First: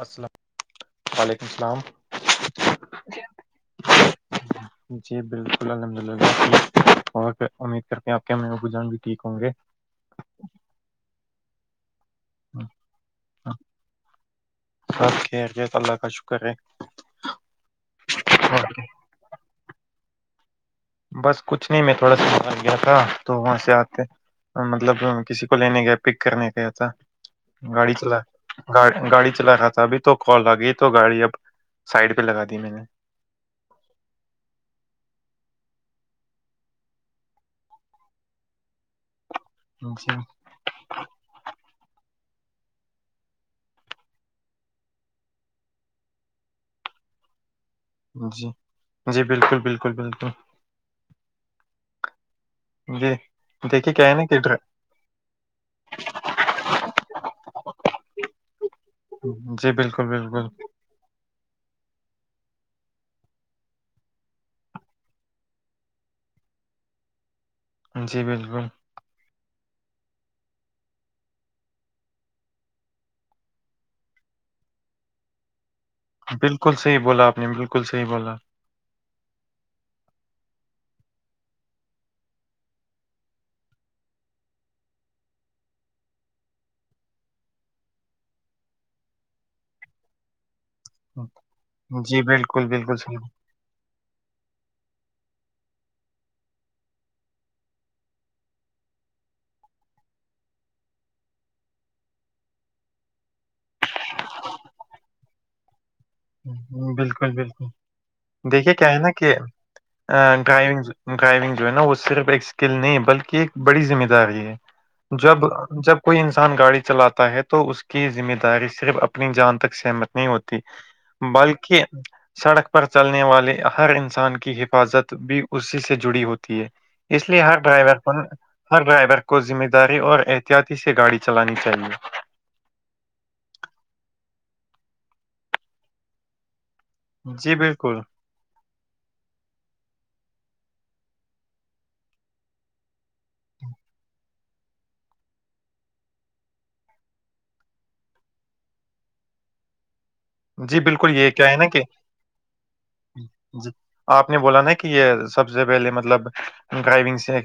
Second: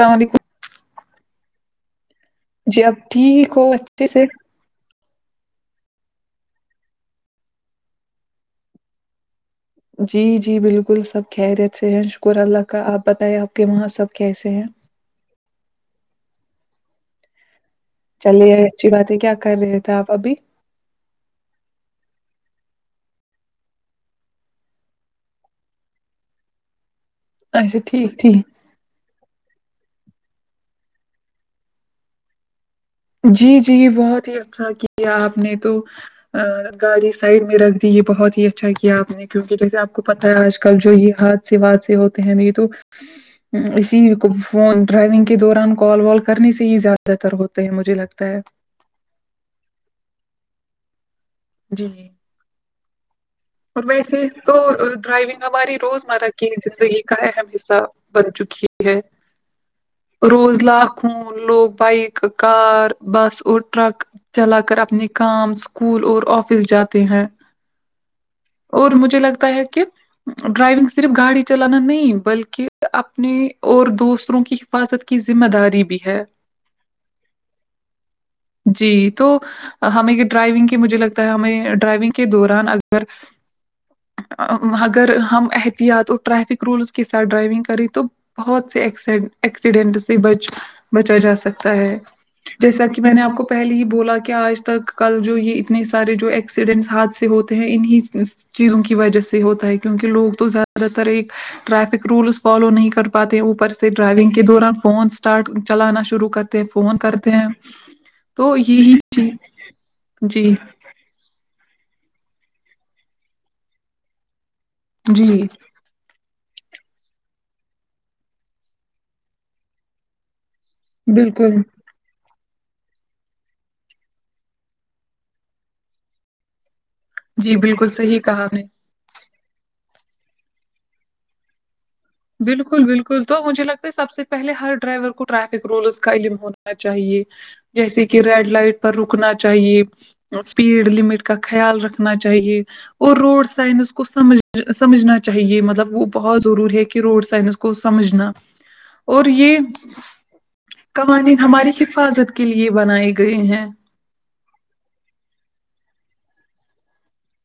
السلام و ععلیکم السلام جی اب ٹھیک ہو اچھے سے جی بالکل الحمدلہ اور امید کرتے آ میں ابو جان بھی ٹھیک ہوں گے جی جی بالکل سب خریت سے ہیں شکر اللہ کا آپ بتائے آپ کے وہاں سب کیسے ہیں سب خیریت اللہ کا شکر ہے چلیے اور اچھی بات ہے کیا کر رہے تھے آپ ابھی بس کچھ نہیں میں تھوڑا سا بر گیا تھا تو وہاں سے آتے مطلب کسی کو لینے گیا پک کرنے گیا تھا اچھا گاڑی ٹھیک چلا ٹھیک گڑ گاڑی چلا رہا تھا ابھی تو کال آ گئی تو گاڑی اب سائڈ پہ لگا دی میں نے جی جی بہت ہی اچھا کیا آپ نے تو گاڑی سائڈ میں رکھ دی ہے بہت ہی اچھا کیا آپ نے کیونکہ جیسے آپ کو جی پتہ آج کل کل جو یہ ہاد سے واد سے ہوتے ہیں نہ یہ تو اسی فون ڈرائیونگ کے دوران کال وال کرنے سے ہی زیادہ بہتر ہوتے ہیں مجھے لگتا ہے جی جی بالکل بالکل بالکل جی جی جی اور دیکھیے کیا ہے ویسے نا کہ تو ڈر- ڈرائیونگ ہماری روزمرہ کی زندگی کا اہم حصہ بن چکی ہے جی بالکل بالکل ون لوگ بائک کار بس اور ٹرک چلا کر اپنے کام اسکول اور آفس جاتے ہیں جی بالکل اور مجھے لگتا ہے کہ ڈرائیونگ صرف گاڑی چلانا نہیں بلکہ اپنے اور دوسروں کی حفاظت کی ذمہ داری بھی ہے بالکل صحیح بولا آپ نے بالکل صحیح بولا جی تو ہمیں ڈرائیونگ کے مجھے لگتا ہے ہمیں ڈرائیونگ کے دوران اگر اور اگر ہم احتیاط اور ٹریفک رولس کے ساتھ ڈرائیونگ کریں تو بہت سے ایسیڈینٹ سے ب بچا جا سکتا ہے جی، بالکل، جیسا بالکل کہ میں صحیح نے آپ کو پہلے ہی بولا کہ آج تک کل جو یہ اتنے سارے جو ایکسیڈنٹس ہاتھ سے ہوتے ہیں انہیں چیزوں کی وجہ سے ہوتا ہے کیونکہ لوگ تو زیادہ تر ایک ٹریفک رولس فالو نہیں کر پاتے اوپر سے ڈرائیونگ کے دوران فونس اسٹارٹ چلانا شروع کرتے ہیں فون کرتے بالکل، ہیں بالکل۔ تو یہی چیز ہ گائینس [unintelligible] ڈرائیونگ جو ہے نا وہ صرف ایک اسکل نہیں ہے بلکہ ایک بڑی ذمہ داری ہے جی جب جب کوئی انسان گاڑی چلاتا ہے تو اس کی ذمہ داری صرف اپنی جان تک سہمت نہیں ہوتی بالکل بلکہ سڑک پر چلنے والے ہر انسان کی حفاظت بھی اسی سے جڑی ہوتی ہے اس لیے جی ہر بالکل ڈرائیور کو صحیح کہا آپ نے ہر ڈرائیور کو ذمہ داری اور احتیاطی سے گاڑی چلانی چاہیے بالکل بالکل تو مجھے لگتا ہے سب سے پہلے ہر ڈرائیور کو ٹریفک رولز کا علم ہونا چاہیے جی، بالکل۔ جیسے کہ ریڈ لائٹ پر رکنا چاہیے اسپیڈ لمٹ کا خیال رکھنا چاہیے اور روڈ سائنس کو سمجھ سمجھنا چاہیے مطلب وہ بہت ضروری ہے کہ روڈ سائنس کو سمجھنا اور یہ جی بالکل یہ قوانین کیا ہے نا ہماری کہ حفاظت کے لیے بنائی گئے ہیں جی آپ نے بولا نا کہ یہ سب سے پہلے مطلب ڈرائیونگ سے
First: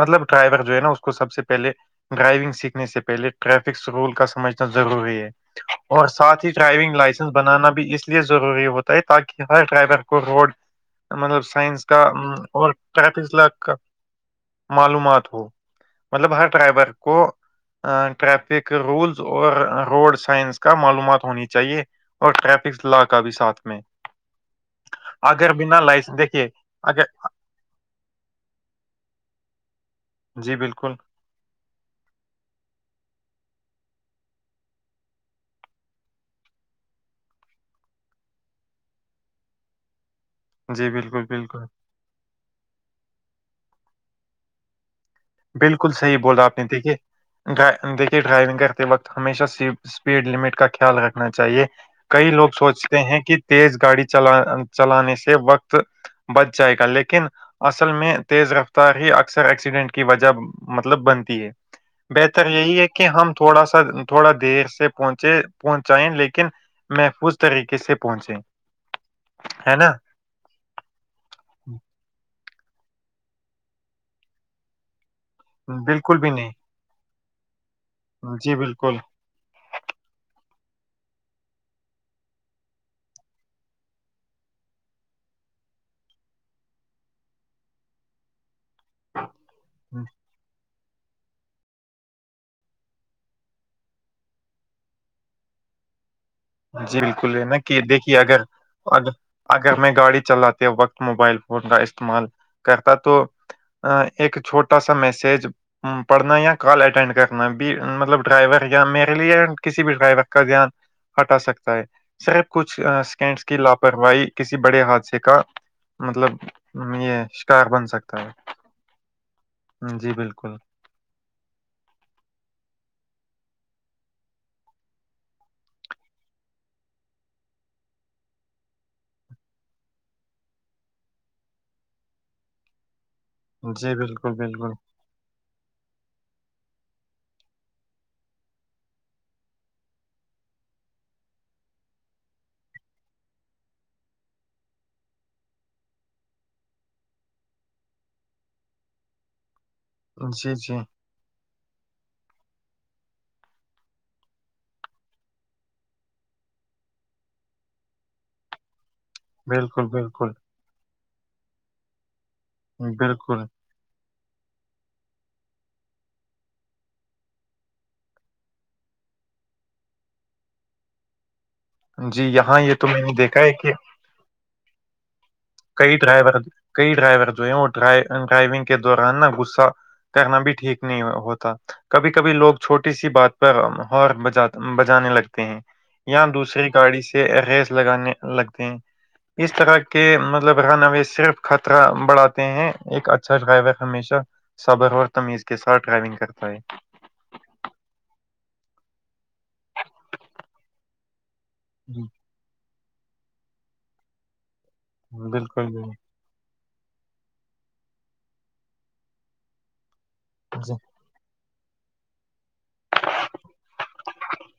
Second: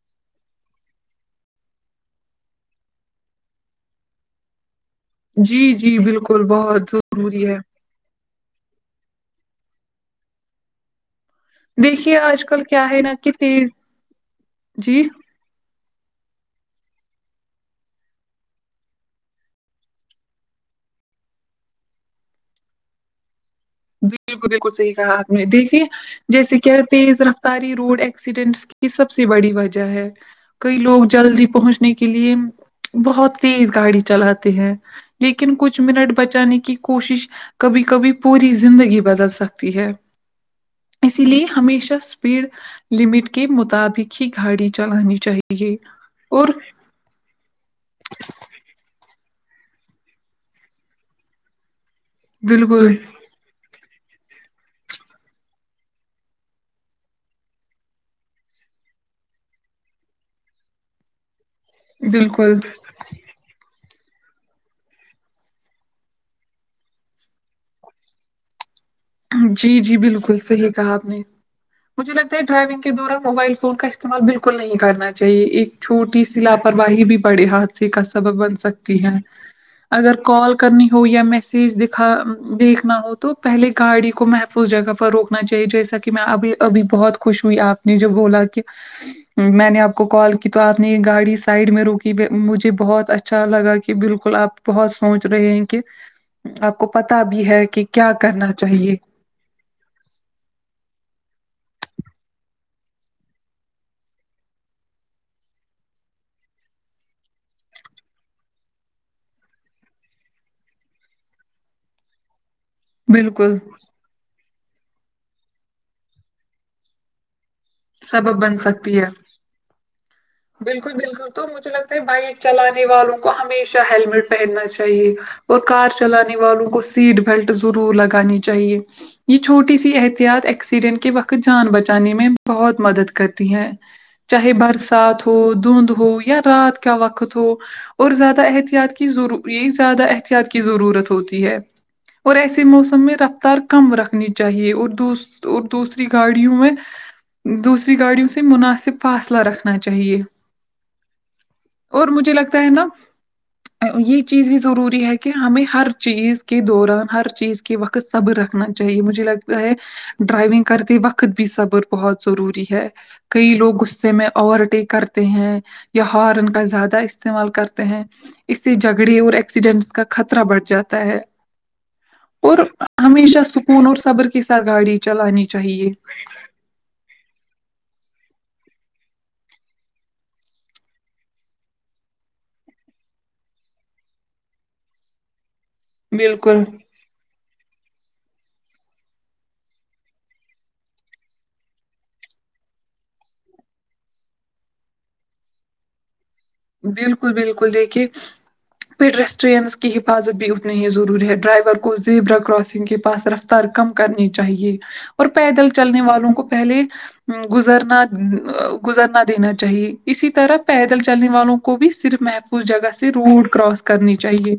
مطلب ڈرائیور جو ہے نا اس کو سب سے پہلے ڈرائیونگ سیکھنے سے پہلے ٹریفک رول کا سمجھنا ضروری ہے جی جی بالکل بہت ضروری ہے ب اس لیے ضروری ہوتا تاکہ ہر ڈرائیور کو روڈ مطلب سائنس کا دیکھیے آج کل کیا ہے نا کہ تینتیس تیز لاکھ جی معلومات ہو مطلب ہر ڈرائیبور کو ٹریفک رولز اور روڈ سائنس کا معلومات ہونی چاہیے اور ٹریفک لا کا بھی ساتھ میں بالکل بالکل صحیح کہا آپ نے اگر بنا دیکھیے لائسنس دیکھیے جیسے اگر کہتے ذرا ساری روڈ ایکسیڈینٹس کی سب سے بڑی وجہ ہے جی کئی بالکل لوگ جلدی پہنچ نے کے لیے بہت تیز گاڑی چلاتے ہیں لیکن کچھ منٹ بچانے کی کوشش کبھی کبھی پوری زندگی بدل سکتی ہے جی اسی بالکل لیے بالکل ہمیشہ اسپیڈ لمٹ کے مطابق ہی گاڑی چلانی چاہیے بالکل صحیح بول رہا اور آپ نے دیکھیے دیکھیے ڈرائیونگ کرتے وقت ہمیشہ اسپیڈ لمٹ کا خیال رکھنا چاہیے کئی لوگ بالکل سوچتے ہیں کہ تیز گاڑی چ چلانے سے وقت بچ جائے گا لیکن اصل میں تیز رفتار ہی اکثر ایکسیڈنٹ کے کی وجہ مطلب بنتی ہے بہتر بالکل یہی ہے کہ کہ ہم تھوڑا سا تھوڑا دیر سے پہنچے پہنچائیں لیکن محفوظ طریقے سے پہنچے جی ہے نا جی بالکل صحیح کہا آپ نے مجھے لگتا ہے ڈرائیونگ کے دوران موبائل فون کا استعمالکل نہیں کرنا چاہے ایک بالکل چھوٹی بھی سی نہیں لاپرواہی بھی بڑے حادثے کا سبب جی بن بالکل سکتی ہے اگر کال کرنی ہو یا میسج دکھا دیکھنا ہو تو پہلے گاڑی کو محفوظ جگہ پر روکنا چاہیے جیسا کہ میں ابھی ابھی بہت خوش ہوئی آپ نے جوب بولا کہ میں نے آپ کو کال کیا کہ تو آپ نے یہ گاڑی سائڈ میں روکی مجھے بہت اچھا لگا کہ بالکل آپ بہت سوچ رہے ہیں کہ آپ کو پتا بھی ہے کہ کیا کرنا چاہیے ا اگر میں گاڑی چلاتے وقت موبائل فون کا استعمال کرتا تو ا ایک چھوٹا سا میسج پڑھنا یا کال اٹینڈ کرنا بھی مطلب ڈرائیور یا میرے لیے کسی بھی ڈرائیور کا دھیان ہٹا سکتا ہے سرف کچھ سیکینڈس کی بالکل لاپرواہی کسی بڑے حادثے کا مطلب یہ کار بن سکتا سبب بن سکتی ہے جی بالکل بالکل بالکل تو مجھے لگتا ہے بائک چلانے والوں کو ہمیشہ ہیلمٹ پہننا چاہیے اور کار چلانے والوں کو سیٹ بیلٹ ضرور لگانی چاہیے یہ چھوٹی سی احتیاط ایکسیڈنٹ کے وقت جان بچانے میں بہت مدد کرتی ہیں جی بالکل چاہے بالکل برسات ہو دھند ہو یا رات کا وقت ہو اور زیادہ احتیاط کیضرور یہ زیادہ احتیاط کی ضرورت ہوتی ہے اور ایسے موسم میں رفتار کم رکھنی چاہیے اور دوس اور دوسری گاڑیوں میں دوسری گاڑیوں سے مناسب فاصلہ رکھ چاہیے جی جی اور مجھے لگتا ہے نا یہ چیز بھی ضروری ہے کہ ہمیں ہر چیز کے دوران ہر چیز کے وقت صبر رنا چاہیے مجھے لگتا ہے بالکل بالکل ڈرائیونگ کرتے وقت بھی صبر بہت ضروری ہے بالکل کئی لوگ غصے میں اوور ٹیک کرتے ہیں یا ہارن کا زیادہ استعمال کرتے ہیں اس سے جھگڑے اور ایکسیڈنٹس کا خطرہ بڑھ جاتا ہے جی اور یہاں یہ تو میں نے دیکھا ہمیشہ ہے کہ سکون اور صبر کے ساتھ گاڑی چلانی چاہیے کئی ڈرائیور کئی ڈرائیور جو ہے وہ ڈرائیونگ کے دوران نا گصہ کہنا بھی ٹھیک نہیں ہوتا کبھی کبھی لوگ چھوٹی سی بات پر ہار بجا بجانے لگتے ہیں یا بالکل دوسری گاڑی سے ریز لگانے لگتے ہیں اس طرح کے مطلبانا صرف خطرہ بڑھاتے ہیں ایک اچھا غب ہے ہمیشہ صبر اور تمیز کے ساتھ ڈرائیونگ کرتا ہے بالکل بالکل دیکھیے پھر ریسٹورینس کی حفاظت بھی اتنی ہی ضروری ہے ڈرائیور کو جی زیبرا کراسنگ کے پاس رفتار کم کرنی چاہیے اور بالکل پیدل چلنے بالکل والوں کو پہلے گزرنا گزرنا دینا چاہیے اسی طرح جی پیدل چلنے والوں کو بھی صرف محفوظ جگہ سے روڈ کراس کرنی چاہیے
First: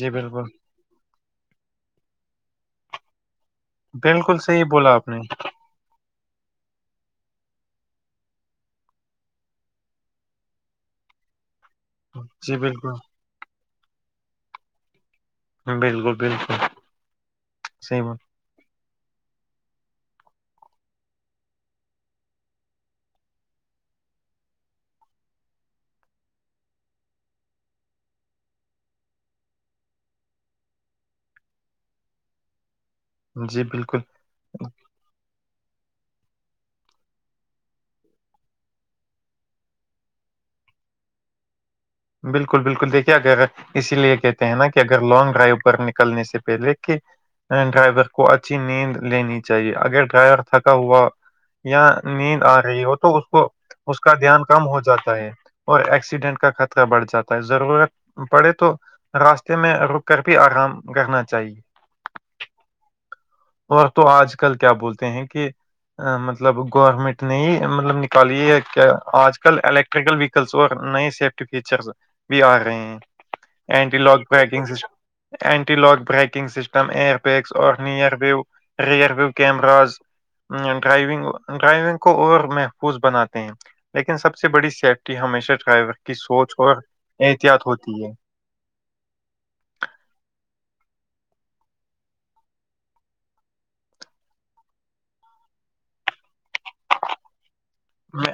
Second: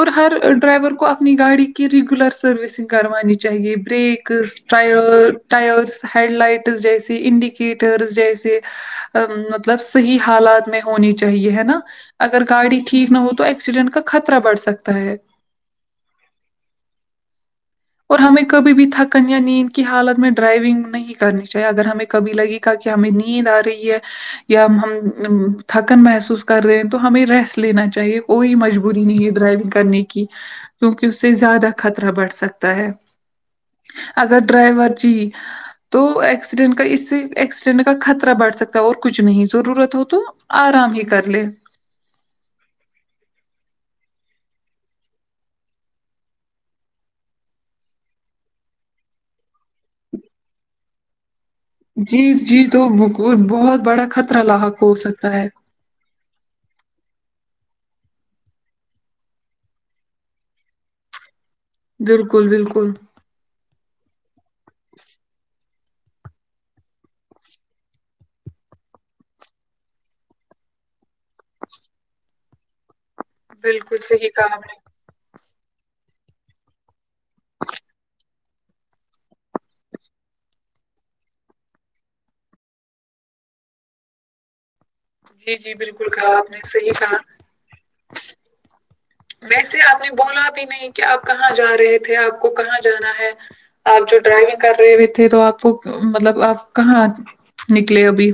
اور ہر بالکل ڈرائیور کو اپنی گاڑی کی ریگولر سروسنگ کروانی چاہی چاہیے بریک بالکل صحیح ٹ بولا آپ نے ٹائرس ہیڈ لائٹس جیسے انڈیکیٹرس جیسے ا مطلب صحیح حالات میں ہونی چاہیے ہے نا اگر جی گاڑی بالکل ٹھیک نہ ہو تو ایکسیڈنٹ کا خطرہ بڑھ سکتا ہے بالکل بالکل سی اور ہمیں کبھی بھی تھکن یا نیند کی حالت میں ڈرائیونگ نہیں کرنی چاہیے اگر ہمیں کبھی لگے کہ ہمیں نیند آ رہی ہے یا ہم تھکن محسوس کر رہے ہیں تو ہمیں ریسٹ لینا چاہیے کوئی مجبوری نہیں ہے ڈرائیونگ کرنے کی کیونکہ اس سے زیادہ خطرہ بڑھ سکتا ہے جی بالکل اگر ڈرائیور جی تو ایکسیڈینٹ کا اس سے ایکسیڈنٹ کا خطرہ بڑھ سکتا ہے اور کچھ نہیں ضرورت ہو تو آرام ہی کر لے بالکل بالکل دیکھ کیا کہ راہ ہے اسی لیے کہتے ہیں نا کہ اگر لانگ ڈرائیو پر نکلنے سے پہلے کہ اینڈ ڈرائیور کو اچھی نیند لینی چاہیے اگر ڈرائیور تھکا ہوا یا جی نیند آ جی رہی ہو وہ تو اس کوئی کو بہت اس بڑا کا دھیان خطرہ کم ہو لاحق جاتا ہے سکتا اور ایکسیڈنٹ کا خطہ را بڑھ جاتا ہے ضرورت پڑے تو راستے میں رک کر بھی ارام کرنا چاہیے بالکل بالکل اور تو آج کل کیا بولتے ہیں کہ ای مطلب گورمنٹ نے مطلب نکالی ہے کیا آج کل ال ٹریکل ویکلس اور نئے سیفٹی فیچرس بھی آ رہے ہیں اینٹی بالکل لاک صحیح کہا پیکنگ آپ system anti lock braking system ایر پیکس اور نر ویو رئر ویو کییمراز نیم ڈرائیونگ ڈرائیونگ کو اور محفوظ بناتے ہیں لیکن سب سے بڑی سیف ٹی نے جی ہمیشہ جی بالکل کی کہا آپ سوچ نے اور صحیح کہا احتیاط ہوتی ہے [inaudible] ویسے آپ نے بولا بھی نہیں کہ آپ کہاں جا رہے تھے آپ کو کہاں جانا ہے آپ جو ڈرائیونگ کر رہے ہوئے تھے تو آپ کو مطلب آپ کہاں نکلے ابھی میں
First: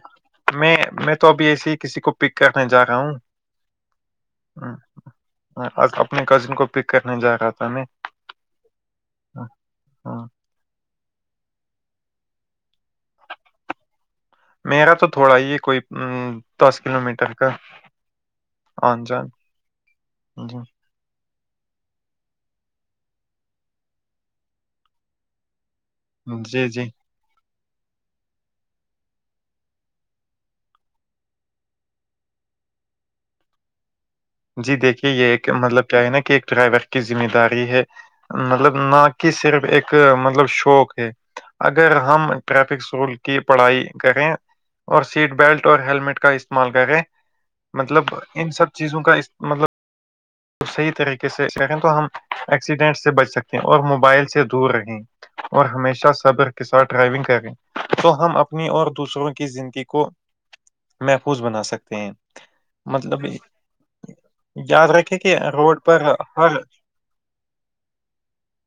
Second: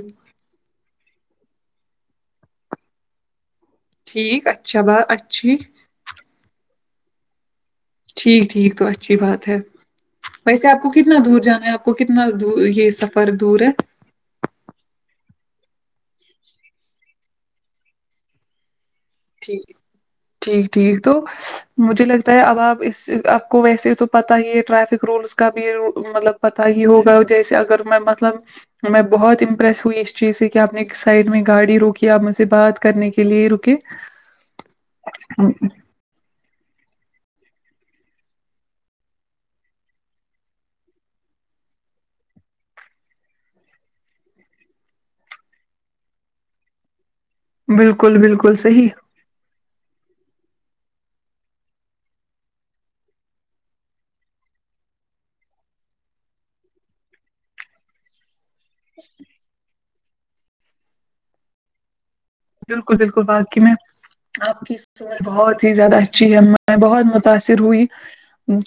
میں میں تو ابھی ایسے ہی کسی کو پک کرنے جا رہا ہوں ٹھیک اچھا بات اچھی ہ اپنے کزن کو پک کرنے جا رہا تھا میں ٹھیک ٹھیک تو اچھی بات ہے ہاں ویسے آپ کو کتنا دور جانا ہے آپ کو کتنا دو یہ سفر دور ہے میرا تو تھوڑا ہی ہے کوئی دس کلو میٹر کا آن جان ٹھیک جی ٹھیک ٹھیک تو مجھے لگتا ہے اب آپ آپ کو ویسے تو پتا ہی ہے ٹریفک رولس کا بھی مطلب پتا جی جی ہی ہوگا جیسے اگر میں مطلب میں بہت امپریس ہوئی اس چیز سے کہ آپ نے سائڈ میں گاڑی روکی آپ مجھ سے بات کرنے کے لیے رکے جی دیکھیے یہ ایک مطلب کیا ہے نا کہ ایک ڈرائیور کی ذمہ داری ہے مطلب نہ کہ صرف ایک مطلب شوق ہے اگر ہم ٹریفکس رول کی پڑھائی کریں اور سیٹ بیلٹ اور ہیلمیٹ کا استعمال کریں مطلب بالکل ان بالکل سب صحیح چیزوں کا مطلب تو صحیح طریقے سیکنڈ تو ہم ایکسیڈینٹ سے بچ سکتے ہیں اور موبائل سے دور رہیں اور ہمیشہ صبر کے ساتھ ڈرائیونگ کریں تو ہم اپنی اور دوسروں کی زندگی کو محفوظ بنا سکتے ہیں بالکل بالکل مطلب واقعی میں آپ کی یاد رکھے سمجھ کہ بہت ہی روڈ زیادہ پر اچھی ہے آب ہر میں بہت متاثر ہوئی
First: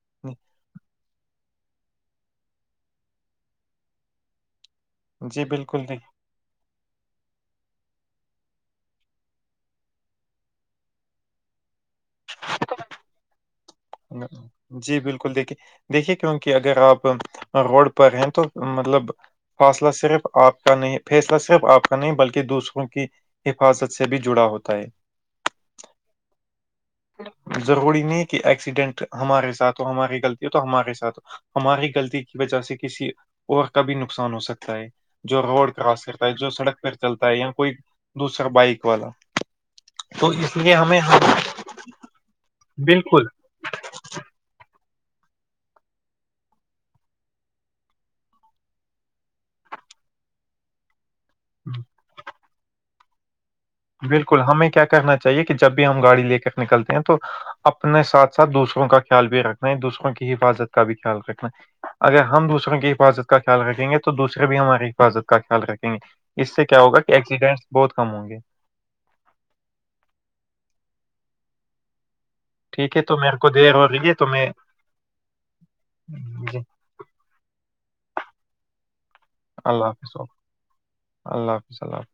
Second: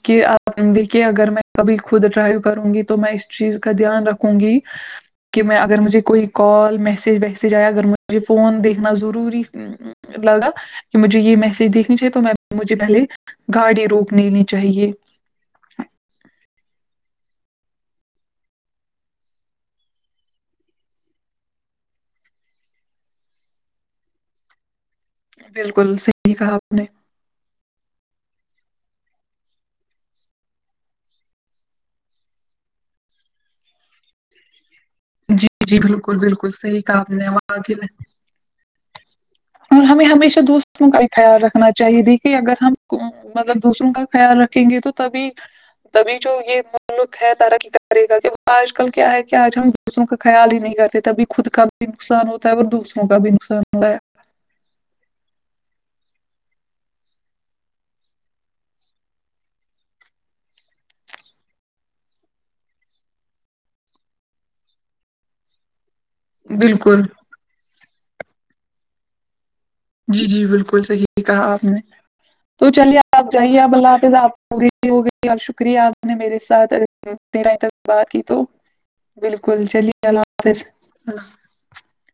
کہ آپ دیکھیے اگر میں کبھی خود ڈرائیو کروں گی تو میں اس چیز کا دھیان رکھوں گی کہ جی میں اگر بالکل مجھے نہیں کوئی کال میسج ویسیج آیا اگر مجھے فون دیکھنا ضروری لگا کہ مجھے یہ میسج دیکھنی چاہیے تو میں مجھے پہلے گاڑی روک لینی چاہیے جی بالکل دیکھیے دیکھیے کیونکہ اگر آپ روڈ پر ہیں تو مطلب فاصلہ صرف آپ کا نہیں فیصلہ صرف آپ کا نہیں بلکہ دوسروں کی حفاظت سے بھی جڑا ہوتا ہے بالکل صحیح کہا آپ نے ضروری نہیں کہ ایکسیڈنٹ ہمارے ساتھ ہو ہماری غلطی ہو تو ہمارے ساتھ ہو ہماری غلطی کی وجہ سے کسی اور کا بھی نقصان ہو سکتا ہے جو جی روڈ جی کراس بالکل کرتا ہے جو بالکل صحیح سڑک پہ کہا آپ چلتا نے ہے یا کوئی واقعی میں دوسرا بائک والا اور ہمیں تو ہمیشہ اس لیے دوسروں کا ہمیں بھی خیال رکھنا چاہیے دیکھیے اگر ہم کو بالکل مطلب دوسروں کا خیال رکھیں گے تو تبھی تبھی جو یہ ملک ہے ترقی کرے گا کہ آج کل کیا ہے کہ آج ہم دوسروں کا خیال ہی نہیں کرتے تبھی خود کا بھی نقصان ہوتا ہے اور دوسروں کا بھی نقصان ہوتا ہے بالکل ہمیں کیا کرنا چاہیے کہ جب بھی ہم گاڑی لے کر نکلتے ہیں تو اپنے ساتھ ساتھ دوسروں کا خیال بھی رکھنا ہے دوسروں کی حفاظت کا بھی خیال رکھنا اگر ہم دوسروں کی حفاظت کا خیال رکھیں گے تو دوسرے بھی ہماری حفاظت کا خیال رکھیں گے اس ہے سے کیا ہوگا بالکل کہ ایکسیڈنٹس بہت کم ہوں گے جی جی بالکل صحیح کہا آپ نے تو ٹھیک چلیے ہے تو آپ میرے کو جائیے دیر اب اللہ ہو رہی حافظ ہے تو آپ میں پوری ہو گئی اور شکریہ آپ نے میرے جی ساتھ بات کی تو بالکل چلیے اللہ حافظ ل [unintelligible] [inaudible]